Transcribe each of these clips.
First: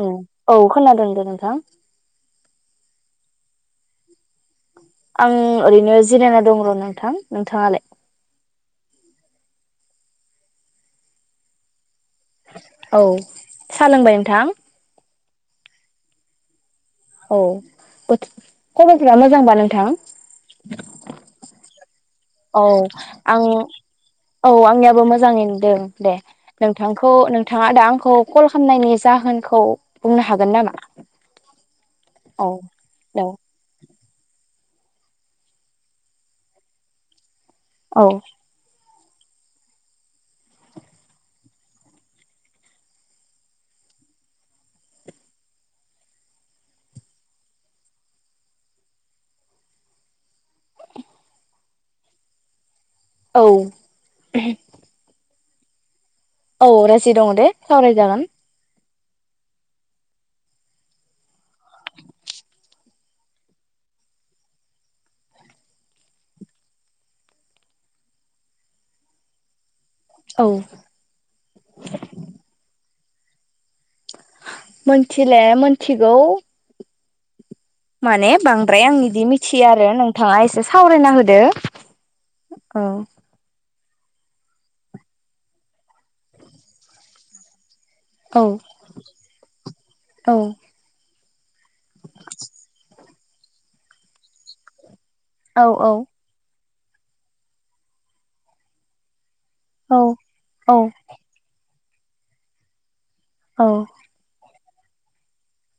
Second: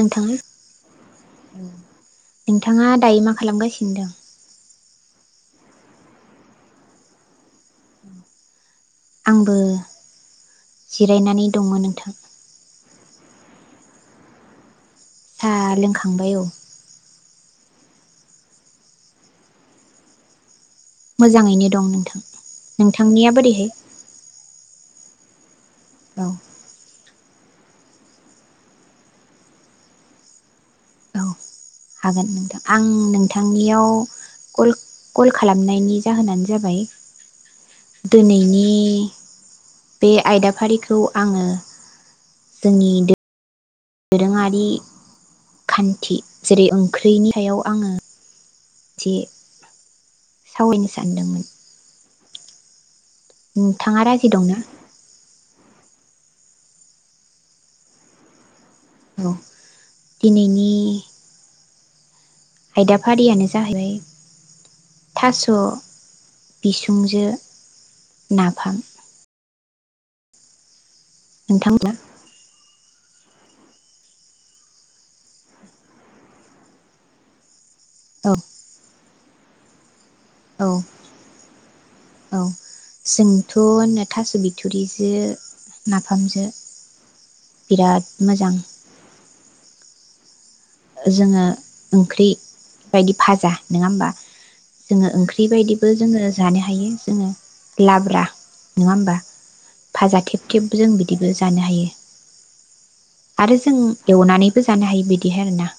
औ औ खोनादों दे नोंथां नोंथाङा दायो मा खालामगासिनो दं? आं ओरैनो जिरायना दं र नोंथां नोंथाङालाय? आंबो जिरायनानै दंमोन नोंथां, औ सा लोंबाय नोंथां, साहा लोंखांबाय औ, औ बोथो खबफोरा मोजांबा नोंथां मोजाङैनो दं नोंथां औ नोंथांनिया आं बोरैहाय औ आंनियाबो मोजाङैनो औ दे औ नोंथांखौ नोंथाङा दा आंखौ कल खालामनायनि जाहोनखौ बुंनो हागोन ना? औ हागोन नोंथां आं हेलौ नोंथांनियाव कल-कल खालामनायनि जाहोनानो जाबाय औ दिनैनि बे आयदाफारिखौ आङो जोंनि दोरोङारि खान्थि जेरै ओंख्रिनि हायाव आङो जे सावरायनो सानदोंमोन औ नोथाङा राजि दं ना औ राजि दङ दे सावराय जागोन औ दिनैनि आयदा फारियानो जाहैबाय थास' बिसुंजो नाफाम औ नोंथांमोना मोनथिले मोनथिगौ माने औ बांद्राय आंनि सि आरो नोंथाङा एसे औ सावरायना होदो औ जोंथ' होनो थास' बिथुरिजो नाफामजो बिराद औ मोजां औ जोङो ओंख्रि बायदि फाजा नोङा होमबा जोङो ओंख्रि औ बायदिबो जोङो जानो हा थायो जोङो लाब्रा नङा होमबा औ भाजा थेब थेब जों औ बिदिबो जानो हायो। आरो औ जों एवनानै जानो हायो बिदिहाय आरो ना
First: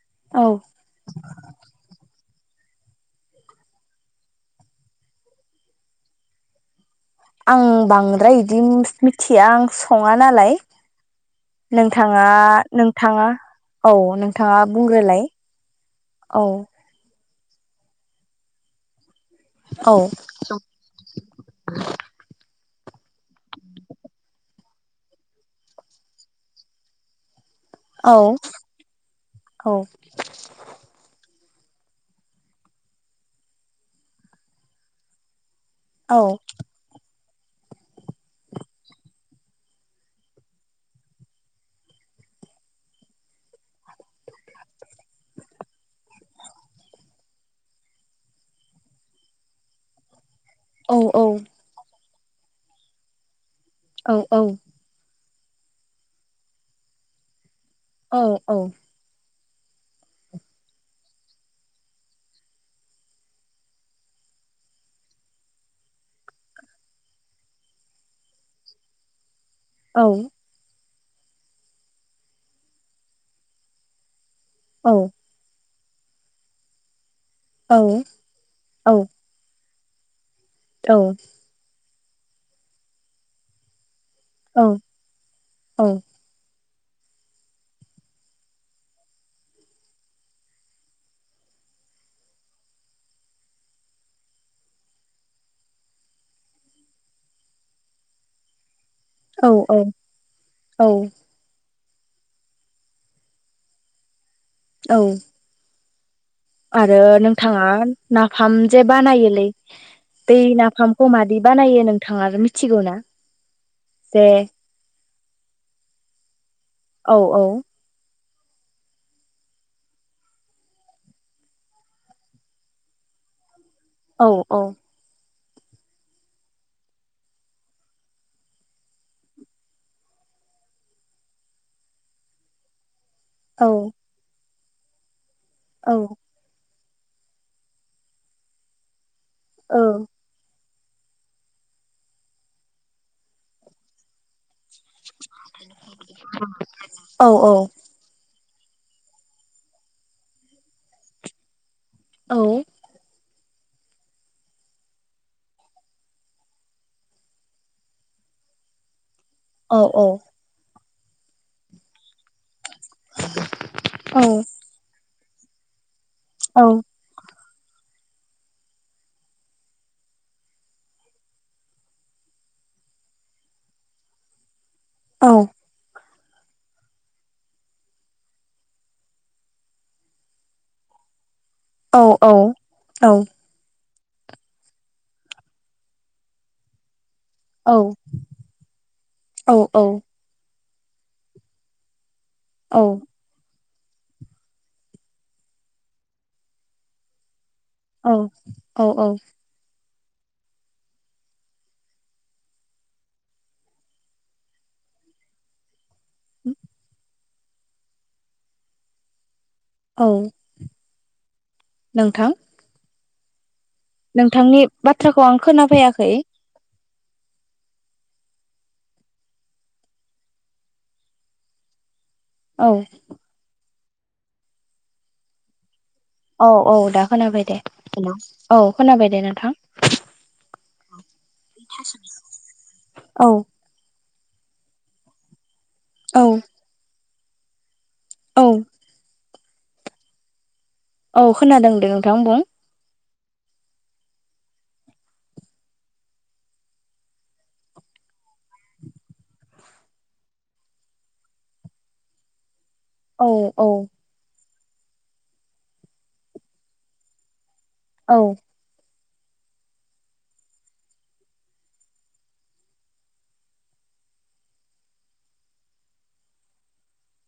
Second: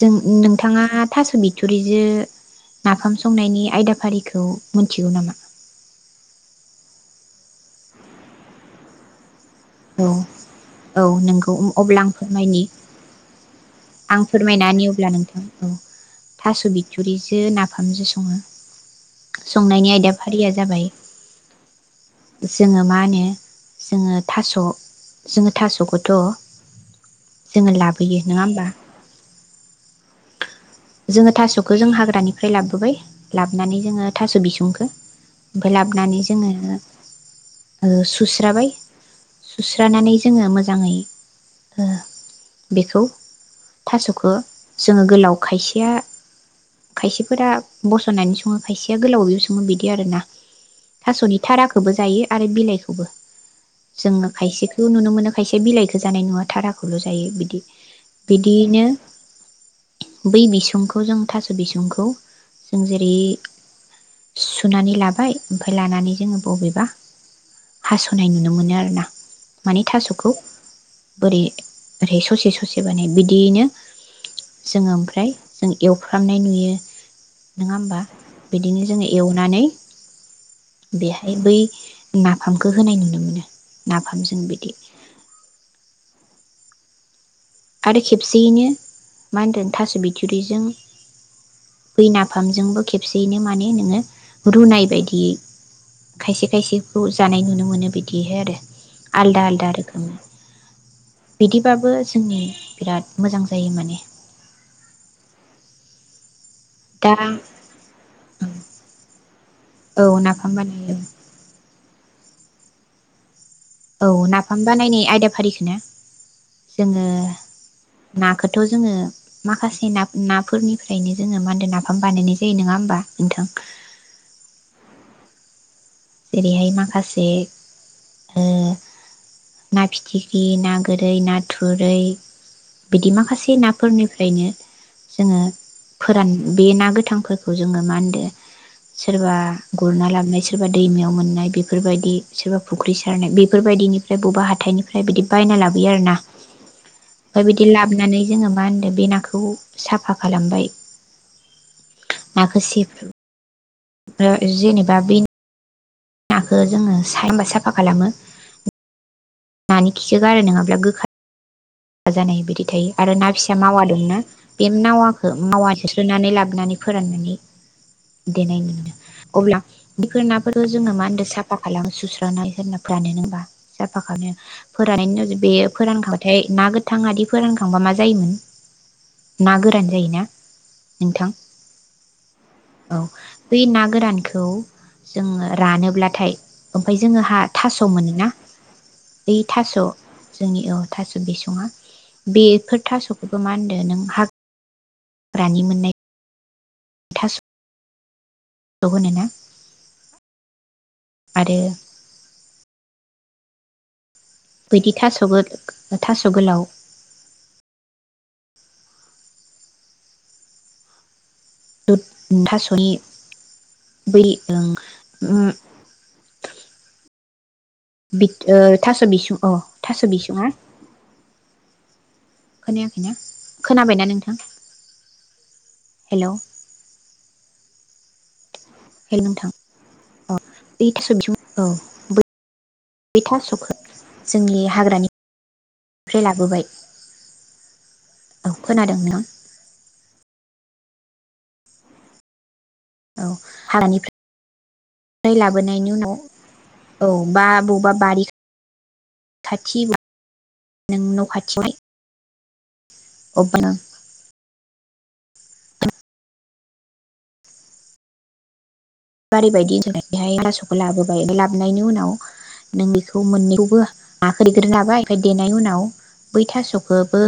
जों औ नोंथाङा थास' बिथुरिजो नाफाम संनायनि आयदाफारिखौ मोनथिगौ नामा? आं बांद्राय इदि मिथ मिथि या आं औ सङा नालाय औ नंगौ अब्ला आं नोंथाङा फोरमायनि नोंथाङा औ आं नोंथाङा फोरमायना नि अब्ला बुंग्रोलाय नोंथां, औ औ थास बिथुरि दों नाफामजो सङो संनायनि औ आयदाफारिया जाबाय जोङो मा होनो जोङो थास जोङो थासखौथ जोङो औ लाबोयो, नोङा होमबा? औ। थासखो जों हाग्रानिफ्राय लाबोबाय लाबनानै जोङो थास बिसुंखो। औ लाबनानै जोङो ओ सुस्राबाय सुस्रानानै जोङो मोजाङै ओ बेखौ थासखो जोङो गोलाव खायसेया खायसेफोरा बसनानै सङो खायसेया गोलावैबो सङो बिदि आरोना। औ औ थासनि थाराखोबो जायो। आरो बिलाइखौबो। औ जोंङो औ खायसेखौ नुनो मोनो खायसे बिलाइखो जानाय नुवा थाराखौल जायो बिदि, औ औ बिदियैनो बै बिसुंखौ जों थास‌बिसुंखौ जों जेरै सुनानै लाबाय ओमफाय लानानै जोङो बबेबा हासनाय नुनो मोनो आरोना। माने औ थासखौ ओरै ओरै ससे ससे बानायो बिदियैनो जोङो ओमफ्राय एवफ्रामनाय नुयो। नङा होमबा बिदिनो जोङो एवनानै बेहाय बै नाफामखो होनाय नुनो मोनो। नाफामजों बिदि आरो खेबसेयैनो मा होनदों थास बिखुरदिजों बै नाफामजोंबो खेबसेयैनो माने नोङो रुनाय बायदियै खायसे खायसेखौ जानाय नुनो मोनो बिदिहे आरो। आलदा आलदा रोखोम औ बिदि बाबो जोंनि बिराद मोजां जायो माने। औ। आरो दा नोंथाङा नाफाम जे बानायोलै औ दै नाफाम बानायो नफामखौ मादि बानाययो नों थाङा मिथिगौ ना औ जे नाफाम बानायनायनि आयदोब फारिखोनो जोङो औ औ नाखौथ' जोङो माखासे ना-नाफोरनिफ्रायनो जोङो मादो नाफाम बानायनाय जायो नङा होमबा नोंथां? औ औ जेरैहाय माखासे ओ ना फिथिख्रि ना गोरै ना थुरै बिदि माखासे औ नाफोरनिफ्रायनो जोङो औ फोरान बे ना गो थांफोरखौ जोङो मानदो सोरबा गुरना लांनाय सो दैमायाव मोननाय बेफोरबायदि सोरबा फुख्रि सारनाय बेफोरबायदिनिफ्राय बबा हाथ थायनिफ्राय बिदि बायना लाबो आरोना ओमफाय बिदि लाबोनानै जोङो मा होनदों बे नाखौ साफा खालामबाय नाखो सेफ रो जेनेबा बे नाखौ जोङो सायना साफा खालामो नानि खिखो गारो नङाब्ला गोखा जानाय बिदि थायो आरो ना फिसा मावा दंना बे नावा मावा‌ होस्रोनानै लाबोनानै फोराननानै देनाय मोनो अब्ला बेफोर नाफोरखौ जोङो मा होनदो साफा खालामो सुस्रांना होना फोरानो होमबा साफा खालामनो फोरान्नायनि उनाव बेयो फोरानखां [unintelligible] ना गोथांयादि फोरानखांबा मा जायोमोन ना गोरान जायोना नोंथां? औ औ औ बै ना गोरानखौ जों रानोब्लाथाय ओमफ्राय जों जोङोहा थास' मोनोना बै थास' जोंनि औ थास' बेसङा बेफोर थास'खौबो मा होन आरो नों हा ग्रानि मोननाय थास' औ [unintelligible] आरो बैदि थासगो थास' गोलाव औ दुद थास'नि बै ओं नोंथांनि बाथ्राखौ आं उम खोनाफैयाखै। बिथ ओ थास बिसुं अ थास बिसुं आ औ खोनायाखैना? खोनाबायना नोंथां? हेलौ औ औ दा खोनाबाय दे। हेल' औ खोनाबाय दे नोंथां। बे थास' बिसं औ बै औ थास'खो जोंनि हाग्रानि औ उमफ्राय लाबोबाय औ खोनादों नोंथां। औ खोनादों दे नोंथां बुं। औ हानिफ्राय लाबोनायनि उनाव औ बा बबेबा बारि खा खाथि नों न खाथियावहाय औ अबेबा औ औ बारि बदि होन बेहाय थास'खौ लाबोबाय मफ्राय लाबोनायनि उनाव नों बेखौ मोननैखौबो नाखौ देग्रोनो लाबाय ओमफ्राय देनायनि उनाव बै थास'खौबो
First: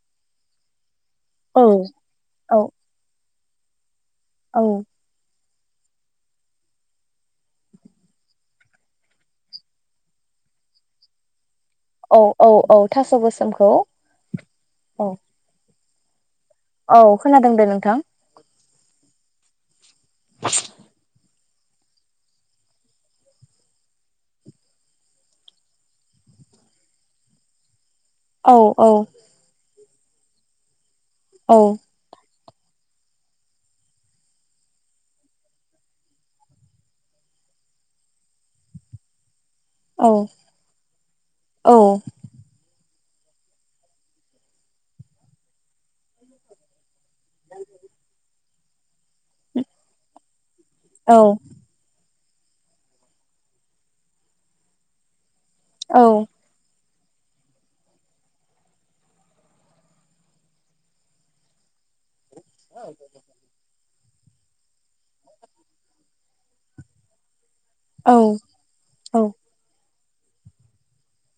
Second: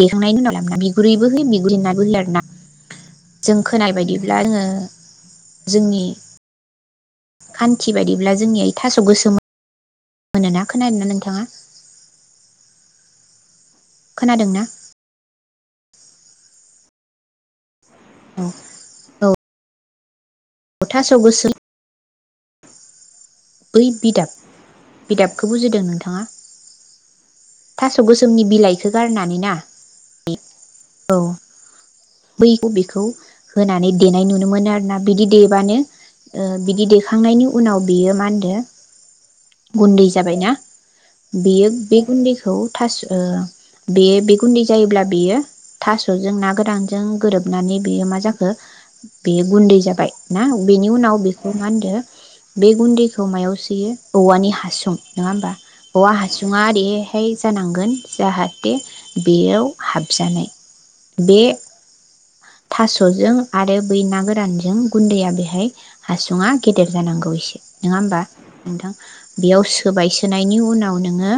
देखांनायनि उनाव लाबोना बि बिगुरैबो होयो औ बिगुर लेमनाबो होयो आरोना औ जों खोनाय बायदि ब्ला औ आंङो जोंनि खान्थि बायदिब्ला जोंनिया इ थास' गोसोमा मोनोना खोनादों ना नोंथांङा? औ औ औ थास गोसोमखौ खोनादों ना? औ औ खोनादों दे नोंथां। औ थास' गोसोम बै बिदाब बिदाबखौ बुजिदों नोंथांङा? थास' गोसोमनि औ बिलाइखौ औ गारनानै ना ए [inaudible] औ। बै बेखौ होनानै देनाय नुनो मोनो आरोना बिदि देबानो ओ बिदि देखांनायनि उनाव बियो मा होन [unintelligible] गुन्दै औ जाबायना औ बेयो बे गुन्दैखौ थास ओ बे बे गुन्दै जायोब्ला बेयो थासजों ना गोरानजों गोरोबनानै बेयो मा जाखो बेयो गुन्दै जाबाय ना। बेनि उनाव बेखौ मा होनदों बे गुन्दै खौ मायाव सोयो औवानि हासुं नङा होमबा। औवा हासुङा दे फाइ जानांगोन जाहाथे बेयाव हाबजानाय बे थासजों आरो बै ना गोरानजों गुन्दैया बेहाय हासुुं गेदेर जानांगौ एसे। नङा होमबा नोंथां बेयावसो सोबाय सोनायनि उनाव नोङो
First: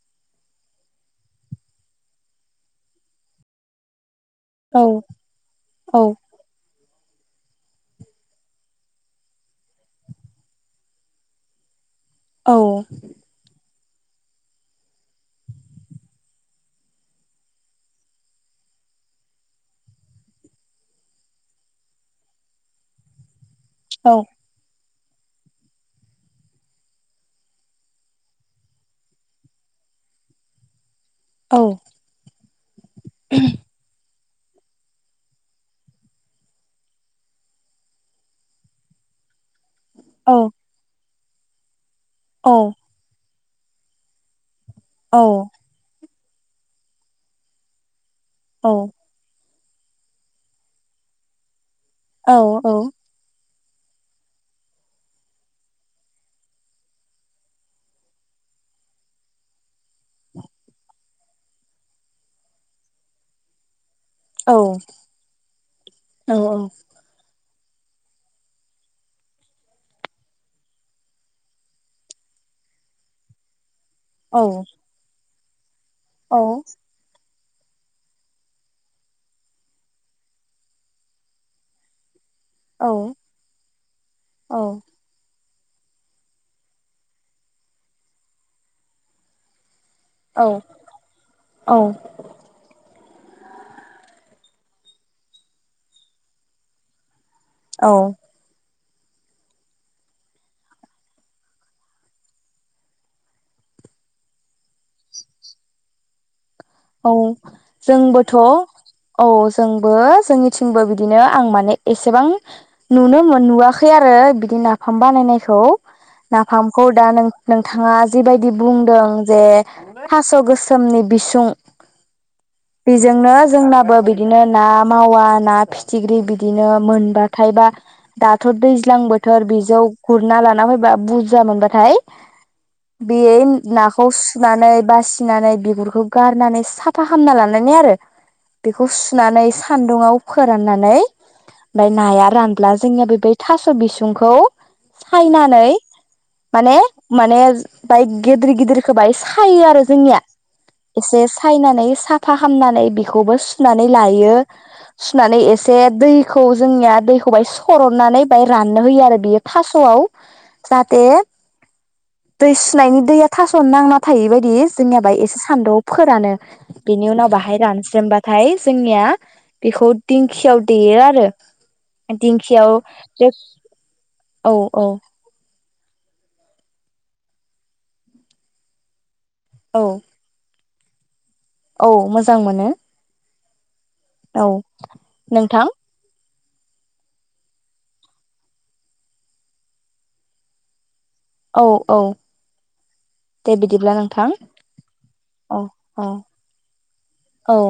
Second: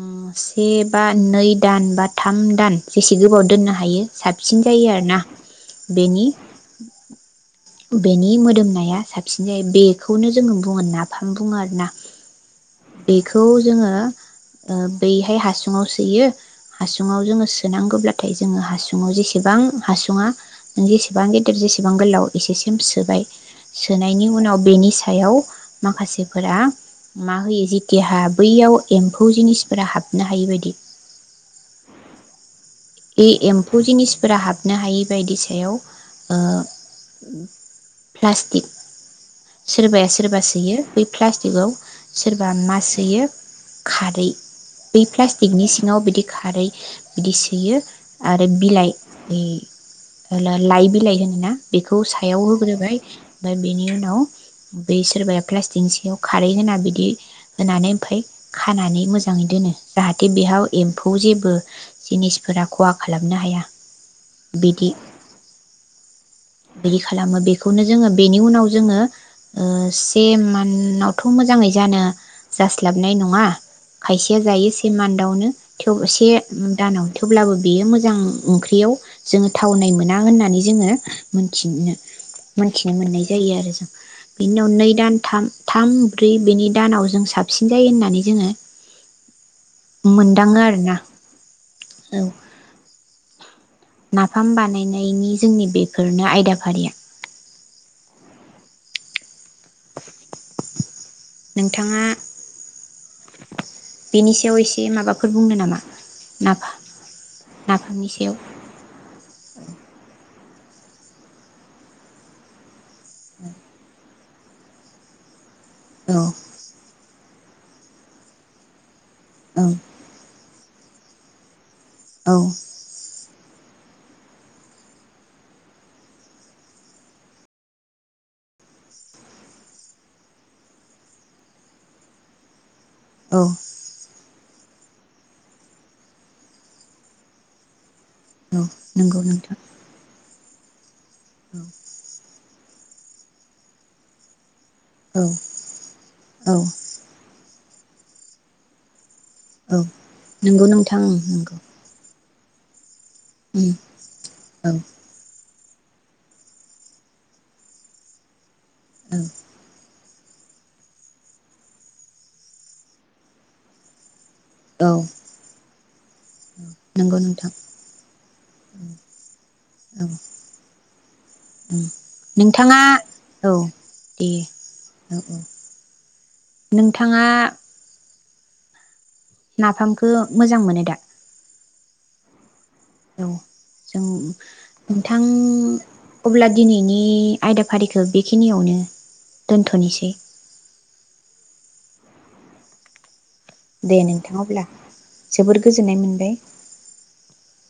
उम से बा नै दान बा थाम दान जेसे गोबाव दोननो हायो। साबसिन जायो आरोना। बेनि बेनि मोदोमनाया साबसिन जायो बेखौनो जोङो बुङो नाफाम बुङो आरोना। बेखौ जोङो ओ बैहाय हासुङाव सोयो हासुङाव जोङो सोनांगौब्लाथाय जोङो हासुङाव जेसेबां हासुङा जेसेबां गेदिर जेसेबां गोलाव एसेसिम सोबाय। सोनायनि उनाव बेनि सा याव माखासेफोरा मा होयो जेथिहा बैयाव एम्फौ जिनिसफोरा हाबनो हायि बायदि औ। ए एम्फु जनिस फ्रा हाबनो हायै बायदि सायाव ओ प्लाटिक सोरबाया सोरबा सोयो। प्लास्टिकआव। सोरबा मा सोयो खारै। बै प्लास्टिकनि सिङाव बिदि खारै बिदि सोयो। आरो बिलाइनि ओ लाइ बिलाइ होनोना। बेखौ सायाव होग्रोबाय ओमफ्राय बेनि उनाव बै सोरबाया प्लास्टिकनि सायाव खारै होना बिदि होनानै ओमफाय खानानै मोजाङै दोनो जाहाथे बेयाव एम्फौ जेबो जिनिसफोरा। खहा खालामनो हाया। बिदि बिदि खालामो बे। बेखौनो जोङो बेनि उनाव जोङो से मानावथ मोजाङै जानो जास्लाबनाय नङा। खायसेया जायो से मान्दावनो। थेवबो से दानाव थे। अब्लाबो बेयो मोजां ओंख्रियाव जोङो थावनाय मोना होननानै जोङो मोनथिनो। मोनथिनो मोननाय जायो आरो जों बिनि उनाव नै दान थाम। थाम ब्रै बेनि दानाव जों साबसिन जायो होननानै जोङो। औ मोनदाङो आरोना औ। नाफाम बानायनायनि जोंनि बेफोरनो आयदा फारिया। औ। नोंथाङा बेनि सायाव एसे माबाफोर बुंनो नामा नाफाम औ नाफामनि जोंबोथ सायाव औ जोंबो जोंनि। थिबो बिदिनो आं माने एसेबां। नुनो मोनबोआखै आरो। बिदि नाफाम बानायनायखौ। औ नाफामखौ दा नों। नोंथाङा जिबायदि बुंदों। जे औ थास गोसो। रोखोमनि बिसुं। औ बिजोंनो। जोंनाबो बिदिनो ना मावा ना फिथिख्रि बिदिनो मोनबाथाय बा दाथ दैज्लां बोथोर बिजौ गुरना लाना फैबा बुरजा मोनबाथाय। बे औ नाखौ। सुनानै बासिनानै बिगुरखौ गा- नानै साफा खालामना लानानै आरो। औ बेखौ नंगौ सुनानै नोंथां सान्दुंआव। फोराननानै। औ नाया रान। ब्ला जोंनिया बे थास बिसुंखौ। औ सायनानै औ माने माने। गिदिर गिदिरखौ होबाय। खायो आरो औ जोंनिया। नंगौ नोंथां ओं एसे नंगौ सायनानै सा फाहामनानै बि खौबो उम सुनानै लायो, औ सुनानै ए से दैखौ जोंनिया दैखौ बाहाय सरननानै बाय राननो होयो आरो औ बियो थास'आव जाहाथे दै सुनायनि दैया थासनो नांना था थायि बायदि औ जोंनिया बाहाय एसे सानदुं। फोरानो बेनि नंगौ उनाव नोंथां बाहाय रानस्रेमबाथाय जोंनिया बेखौ औ दिंखियाव देयो आरो उम दिंखियाव नोंथाङा औ दे औ औ नोंथाङा, औ नाफामखौ मोजां मोनो। दा औ मोजां मोनो। औ। जं औ नोंथां अब्ला दिनैनि आयदाफारिखौ बेखिनियावनो दोनथनोसै औ औ दे नोंथां अब्ला औ जोबोर गोजोननाय औ मोनबाय औ